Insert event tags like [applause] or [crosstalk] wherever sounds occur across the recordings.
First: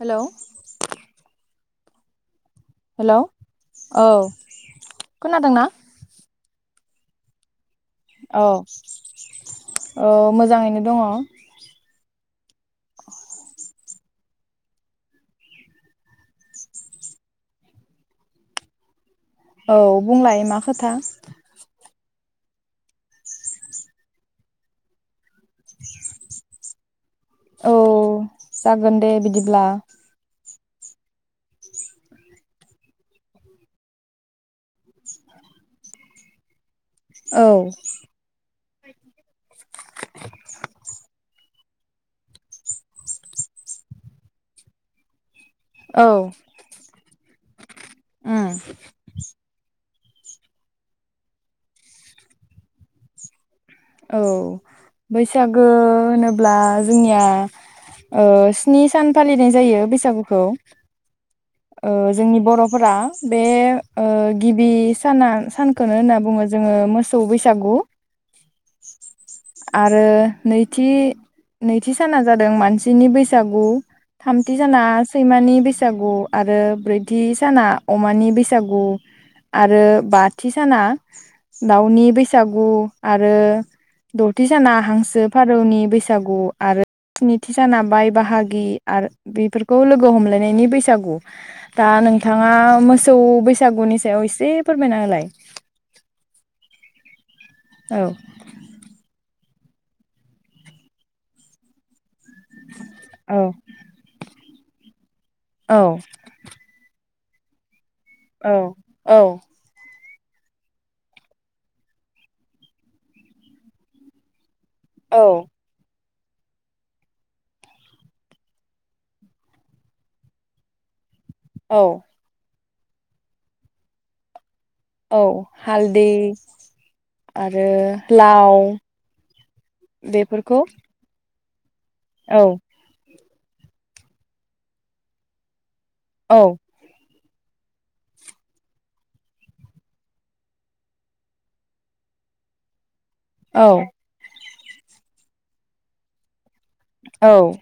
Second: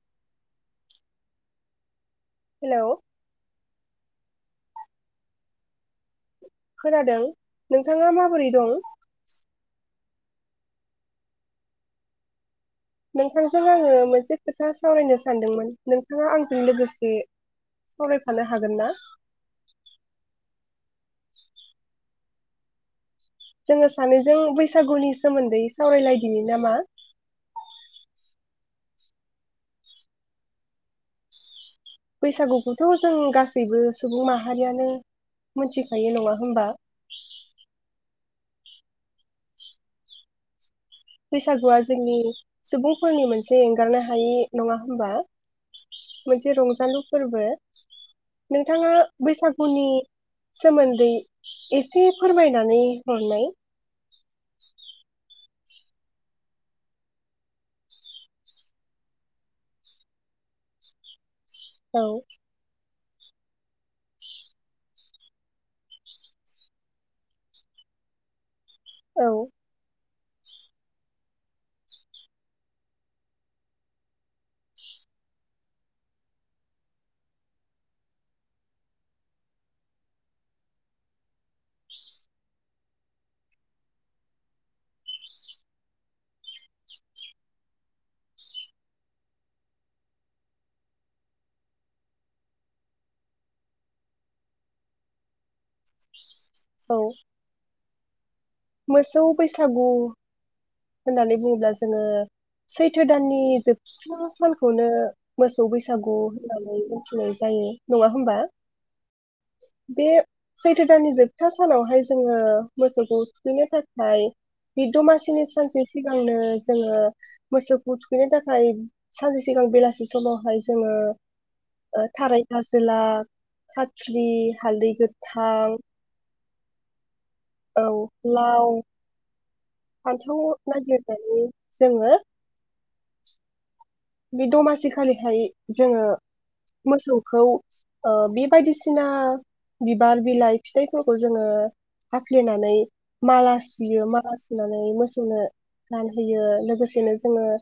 Hello hello औ खोनादोंना? खोनादों। नोंथाङा औ माबोरै दं औ मोज जाङैनो दङ। नोंथांजों आङो मोनसे खोथा सावरायनो सानदोंमोन नोंथाङा आंजों लोगोसे सावरायफानो हागोन ना? औ बुंलाय मा खोथा? जोङो सानैजों बैसागुनि सोमोन्दै सावरायलायदिनि नामा? औ जागोन दे बिदिब्ला बैसागुखौथ' जों गासैबो सुबुं माहारियानो मोनथिखायो नङा होमबा औ बैसागुआ जोंनि सुबुंफोरनि मोनसे एंगारनो हायि नङा होमबा? औ मोनसे रंजालु फोरबो उम नोंथाङा बैसागुनि सोमोन्दै एसे फोरमायनानै हरनाय औ बैसागो होनोब्ला जोंनिया ओ स्नि सान फालिनाय जायो बैसागुखौ ओ औ जोंनि बर'फोरा बे ओ गिबि साना सानखौनो होनना बुङो जोङो मोसौ बैसागु। औ आरो नैथि नैथि साना जादों मानसिनि बैसागु थामथि साना सैमानि बैसागु आरो ब्रैथि साना अमानि बैसागु आरो बाथि साना दाउनि बैसागु आ रो दथि साना हांसो फारौनि बैसागु आरो स्निथि साना बाय बाहागि आरो बेफोरखौ लोगो हमलायनायनि बैसागु दा नोंथाङा मोसौ बैसागुनि सायाव एसे फोरमायना होलाय? औ औ मोसौ बैसागु होननानै बुङोब्ला जोङो। सैथो औ दाननि जोबथा सानखौनो मोसौ बैसागु होननानै [inaudible] होनाय जायो। नङा होमबा औ औ बे सैथो दाननि जोबथा सानावहाय जोङो मोसौखौ थुखैनो थाखाय बि औ दमासिनि सान सिगांनो जोङो मोसौखौ थुखैनो थाखाय सानसे सिगां बेलासि समावहाय जोङो औ ओ थारै आसेला [inaudible] खाथ्रि हालदै औ गोथां हालदै आरो औ लाव फान्थाव बेफोरखौ नागिरनायनि जोङो औ बे दमासि खालिखायि जोङो औ मोसौ खौ बे बायदिसिना बिबार बिलाइ फिथाइफोरखौ जोङो हाफ्लेनानै माला औ सुयो माला नानै मोसौनो गानहोयो। लोगोसेनो जोङो औ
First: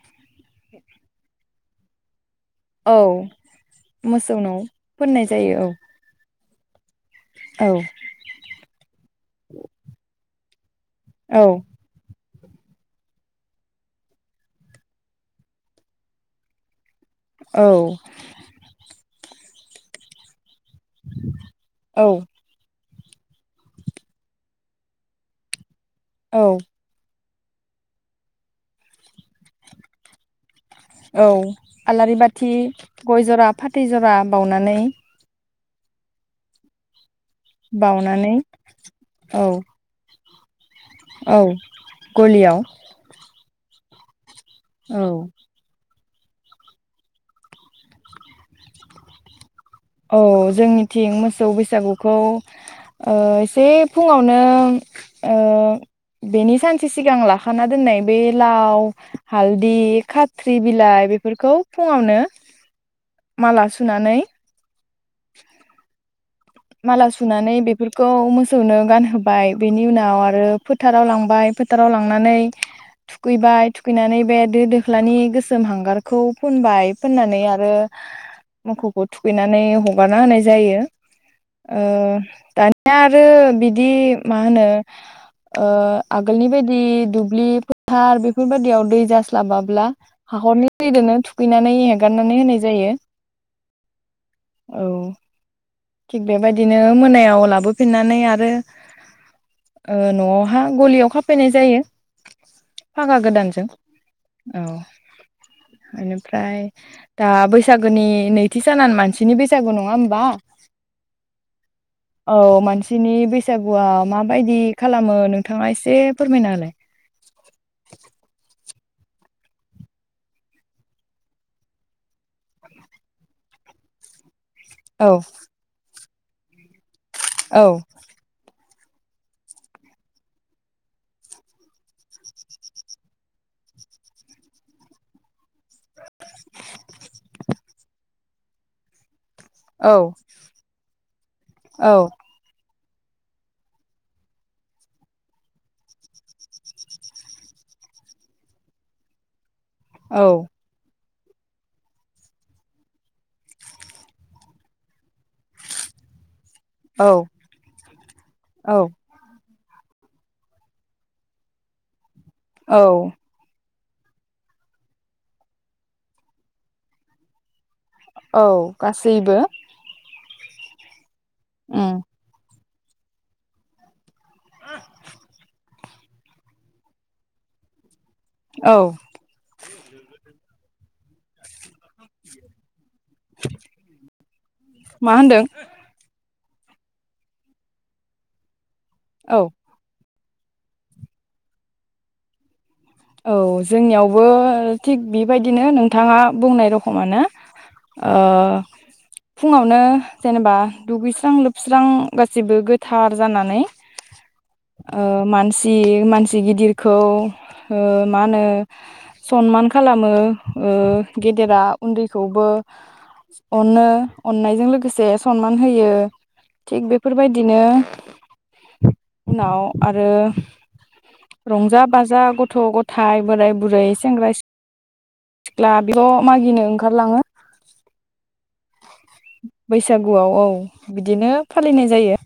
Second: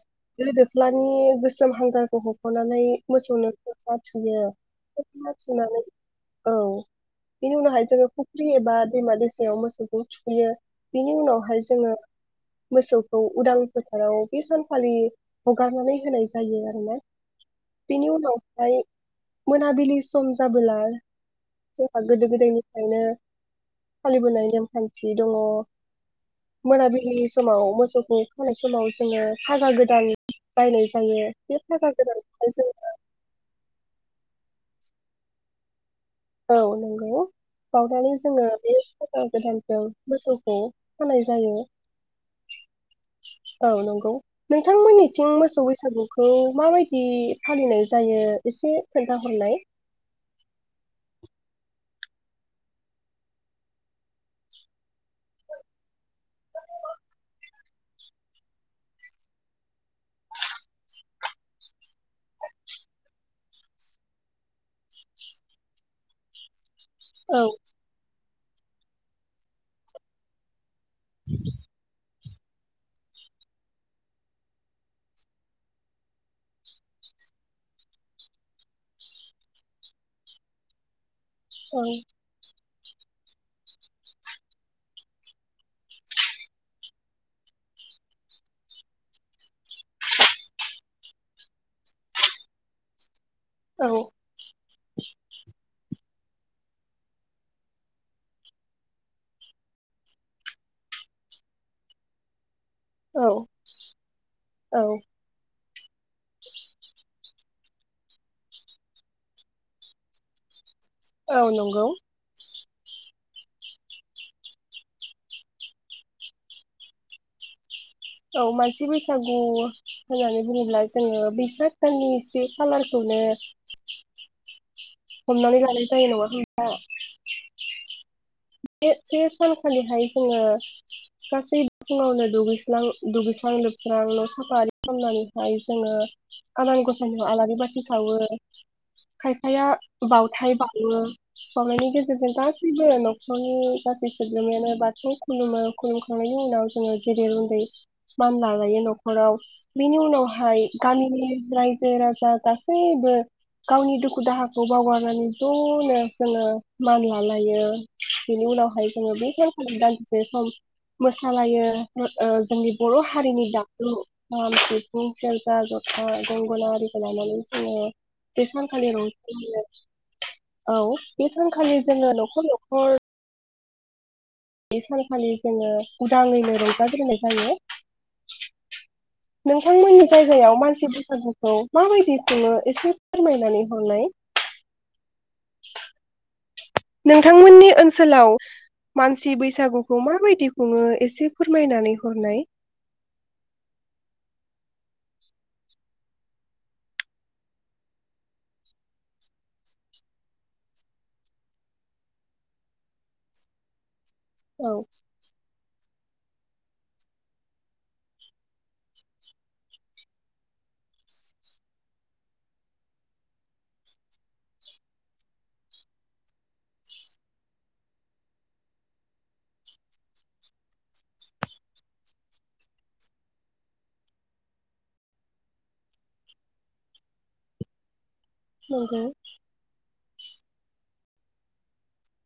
गोदो लानि गोसोम हांगारखौ हग ख'नानै औ मोसौनो फोथा थुयो। मोसौनाव फोननाय जायो थुनानै औ बिनि औ उनावहाय जोंङो फुख्रि एबा दैमा दैसायाव मोसौखौ थुखैयो। बिनि औ उनावहाय जोङो मोसौखौ उदां फोथाराव बे सानखाालि हगारनानै होनाय जायो आरोना। औ बिनि उनावहाय मोनाबिलि सम जाबोला जोंहा औ गोदो गोदायनि फायनो फालिबोनाय नेमखान्थि दङ। औ मोनाबिलि समाव मोसौखौ खानाय समाव जोङो फागा गोदान बायनाय जायो औ बे फागा आलारि गोदानखौहाय बाथि जों गय जरा फाथै जरा बावनानै औ नंगौ। बावनानै बाउनानै जोङो बे फागा औ गोदानखौ मोसौ [unintelligible] औ गलियाव औ नंगौ औ नोंथांमोननिथिं मोसौ बैसागु खौ माबायदि फालिनाय जायो एसे खोन्थाहरनाय। औ जोंनिथिं मोसौ बैसागुखौ ओ एसे फुङावनो ओ बेनि सानसे सिगां लाखाना दोननाय बे लाव हालदै खाथ्रि बिलाइ बेफोरखौ फुङावनो माला सुनानै [inaudible] माला औ सुनानै बेफोरखौ मो सौनो गानहोबाय बेनि उनाव आरो फोथाराव लांबाय फोथाराव लांनानै थुखैबाय थुखैनानै बे दो दोख्लानि गोसोम हांगारखौ फोनबाय फोननानै आरो मोसौखौ थुखैनानै हगारना होनाय जायो। ओ औ दानि या आरो बिदि मा होनो आगोलनि बायदि दुब्लि फोथार बेफोरबायदियाव दै जास्लाबाब्ला हाख'रनि दैजोंनो थुखैनानै हेगारनानै होनाय जायो। औ औ थिग बेबायदिनो मोनायाव लाबोफिननानै आरो ओ न'आवहा गलियाव खाफैनाय जायो। फागा औ गोदानजों औ। बेनिफ्राय दा बैसागोनि नैथि सानानो मानसिनि बैसागु नङा होमबा? औ नंगौ। सिनि बैसागुआव माबायदि खालामो नोंथाङा एसे फोरमायना होलाय। औ मानसि बैसागु होननानै बुङोब्ला जोङो बैसाग साननि से खालारखौनो औ हमनानै लानाय जायो नङा होमबा औ बे से सानखालिहाय जोङो गासैबो फुङावनो दुगैसां दुगैस्रां लोबस्रां न' साफारि खालामनानैहाय जोङो आनान गसानियाव आलारि बाथि सावो खायफाया औ बावथाय बावउवो बावनायनि औ गेजेरजों गास [inaudible] खर'नि गासै सोद्रोमायानो बाथौ खुलुमो खुलुमखांनायनि उनाव जोङो जेरै गेदेर उन्दै मान लालायो न'खराव बिनि उनावहाय गामिनि रायजो राजा गासैबो गावनि दुखु दाहाखौ बावगारनानै ज'नो जोङो मान औ लालायो बिनि औ उनावहाय जोंङो बै दादिसे सम मोसालायो ओ जोंनि औ बर' हारिनि दाम जु खाम सिफुं सेरजा जथा गंगोना आरिखौ लानानै जोंङो औ बे सानखालि गासैबो रंजायो औ बे सानखालि उम जोङो न'खर न बे सानखालि जोङो उदांङैनो रंजाग्रोनाय जायो औ नोंथांमोननि जायगायाव मानसि बैसागुखौ माबायदि खुङो एसे फोरमायनानै हरनाय मा होनदों नोंथांमोननि ओनसोलाव मानसि औ बैसागुखौ माबायदि खुंङो एसे फोरमायनानै हरनाय औ जोंनियावबो थिग बेबायदिनो नोंथाङा बुंनाय रखमानो ओ फुङावनो जेनेबा दुगैस्रां लोबस्रां गाैबो गोथार जानानै औ ओ मानसि मानसि गिदिरखौ ओ मा होनो सनमान खालामो ओ गेदेरा उन्दैखौबो अनो अननायजों लोगोसे सनमान होयो थिग बेफोरबायदिनो उनाव आरो रंजा बाजा ग गथ' गथाय बोराय बुरै सेंग्रा सिख सिख्ला बेखौ मागिनो ओंखारलाङो [inaudible] बैसागुआव औ बिदिनो फालिनाय जायो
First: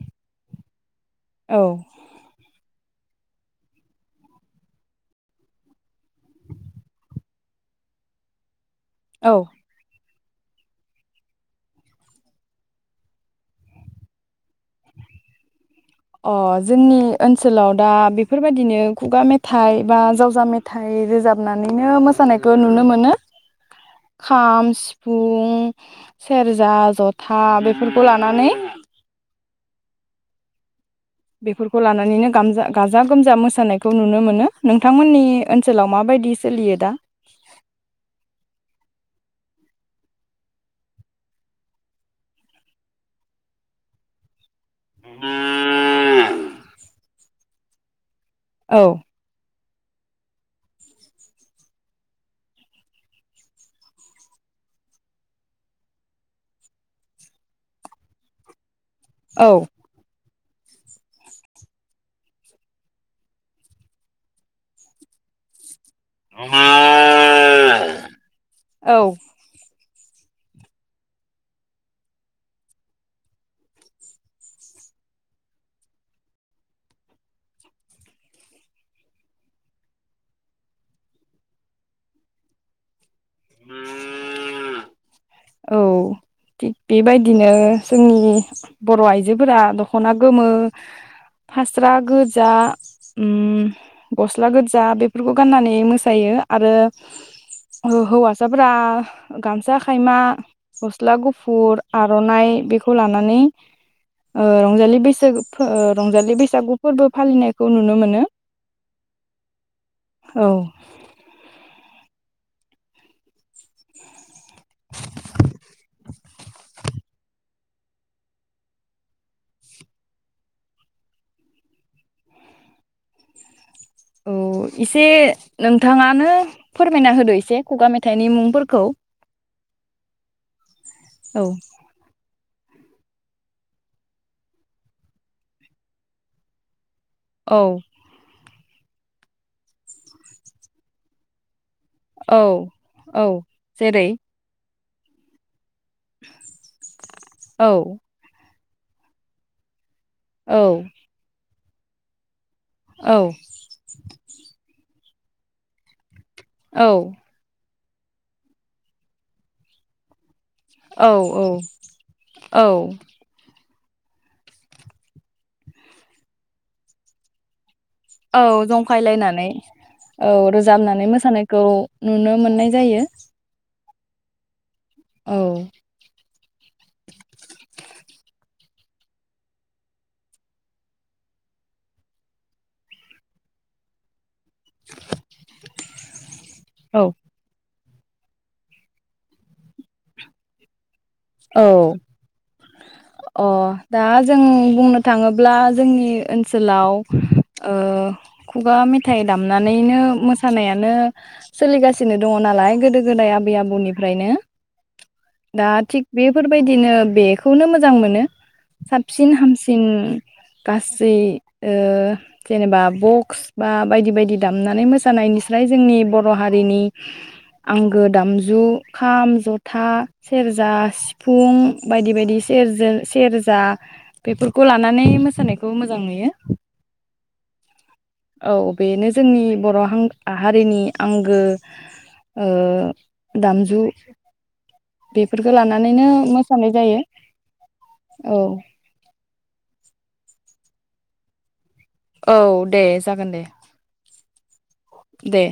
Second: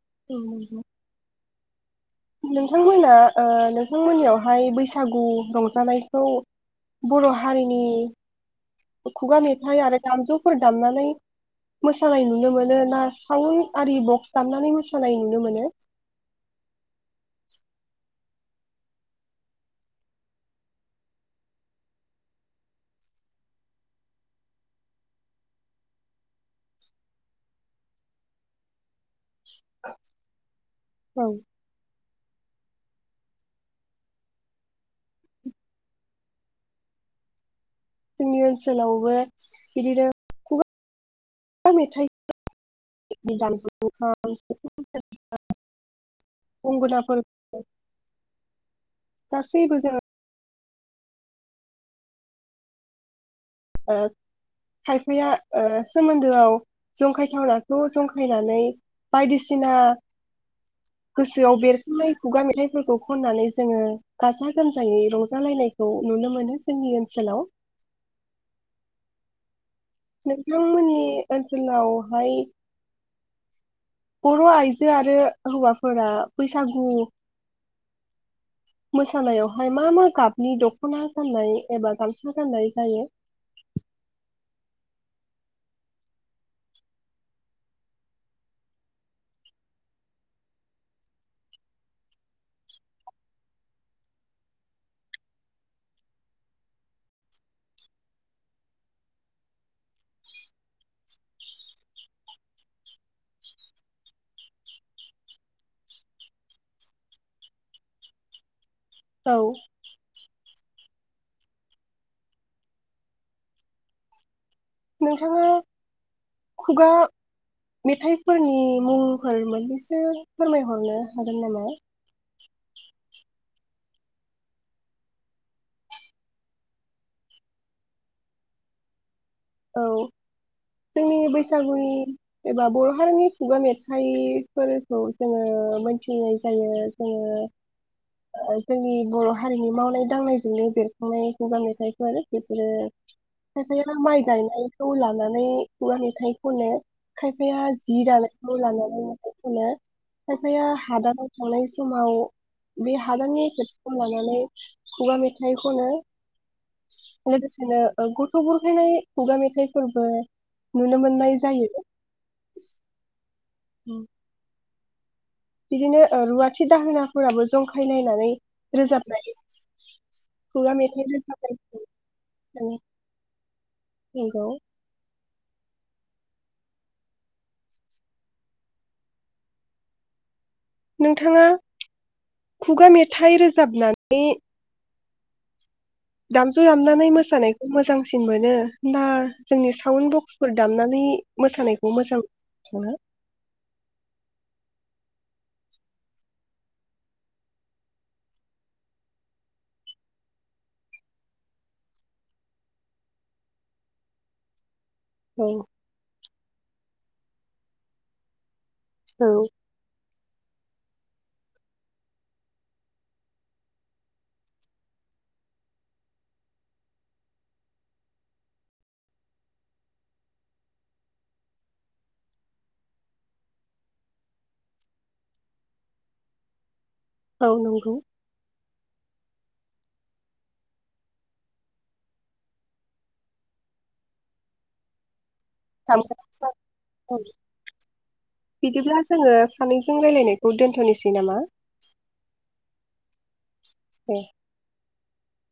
[inaudible] औ नोंथांमोना ओ नोंथांमोननियावहाय बैसागु रंजानायखौ बर' हारिनि औ खुगा मेथाइ आरो दामजुफोर दामनानै मोसानाय नुनो मोनो ना साउनआरि बक्स दामनानै मोसानाय नुनो मोनो अ जोंनि ओनसोलाव दा बेफोरबायाददिनो खुगा मेथाइ बा जावजा मेथाइ रोजाबनानैनो मोसानायखौ नुनो मोनो खाम सिफुं सेरजा जथा बेफोरखौ लानानै औ बेफोरखौ लानानैनो गामजा-गाजा गोमजा मोसानायखौ नुनो मोनो नोंथांमोननि ओनसोलाव माबायदि सोलियो दा जोंनि ओनसोलावबो बिदिनो खुगा मेथाइ [unintelligible] गंगोनाफोर [unintelligible] औ सेै बो जोंओ ओ खायफाया ओ सोमोन्दोआव जंखायथावनाखौ जंखायनानै औ बायदिसिना गोसोआव बेरखांनाय खुगा मेथाइफोरखौ खननानै जोङो गाजा गोमजायै रंजालायनाय खौ नुनो मोनो जोंनि ओनसोलाव औ नोंथांमोननि ओनसोलावहाय बर' आइजो आरो हौवाफोरा बैसागु मोसानायावहाय मा मा गाबनि दख'ना गाननाय एबा गामसा गाननाय जायो उम औ थिग बेबायदिनो जोंनि बर' आइजोफोरा दख'ना गोमो फास्रा गोजा उम गस्ला गोजा बेफोरखौ गाननानै मोसायो आरो हौ-हौवासाफोरा गामसा खायमा गस्ला गुफुर आर'नाइ बेखौ लानानै ओ रंजालि बैसागु फो रंजालि बैसागु फोरबो फालिनायखौ नुनो मोनो औ औ नोंथाङा खुगा मेथाइफोरनि मुंफोर मोननैसो फोरमायहरनो हागोन नामा औ एसे नोंथाङानो फोरमायना होदो एसे खुगा मेथाइनि मुंफोरखौ औ जोंनि औ बैसागुनि एबा बर' हारिनि खुगा मेथाइफोरखौ जोङो मोनथिनाय जायो जायो औ ओ जोंनि बर' हारिनि मावनाय दांनायजोंनो बेरखांनाय खुगा मे थायफोर औ बेफोरो औ खायफाया जेरै माइ गायनायखौ लानानै खुगा मेथाइ खनो खायफाया औ जि दानाय मुं लानानै मेथाइ खनो औ खायफाया हादानाव थांनाय समाव बे औ हादाननि खोथाखौ लानानै खुगा मेथाइ खनो औ लोगोसेनो गुथ' बुरखायनाय खुगा मेथाइ फोरबो औ औ औ उम बिदिनो ओ रुवाथि दाहोनाफोराबो जं औ जंखायलायनानै औ खुगा मेथाइ रोजाबनानै रोजाबनाय मोसानायखौ नुनो मोननाय जायो। नोंगौ। औ नोंथाङा खुगा मेथाइ रोजाबनानै [inaudible] दामजु औ दामनानै मोसानायखौ मोजां सिन मोनो ना जोंनि साउन्ड बक्सफोर दामनानै औ मोसानायखौ मोजां मोनो नोंथाङा? अ दा जों बुंनो थाङोब्ला जोंनि ओनसोलाव ओ खुगा मेथाइ दामनानैनो मोसानायानो सोलिगासिनो दङ नालाय गोदो-गोदाय आबै आबौनिफ्रायनो औ दा थिख बेफोरबायदिनो बेखौनो मोजां मोनो। औ साबसिन हामसिन गासै ओ जेनेबा बक्स बा बायदि बायदि दामनानै मोसानायनिस्राय जोंनि बर' हारिनि आंगो दामजु खाम जथा सेरजा सिफुं बायदि बायदि सेर-सेरजा बेफोरखौ लानानै मोसानायखौ मोजां नुयो। औ नंगौ। औ बेनो जोंनि बर' हारिनि आंगो ओ दामजु बे औ बिदिब्ला जोङो सानैजों रायलायनाय दोनथ'निसै नामा? औ दे जागोन दे दे दे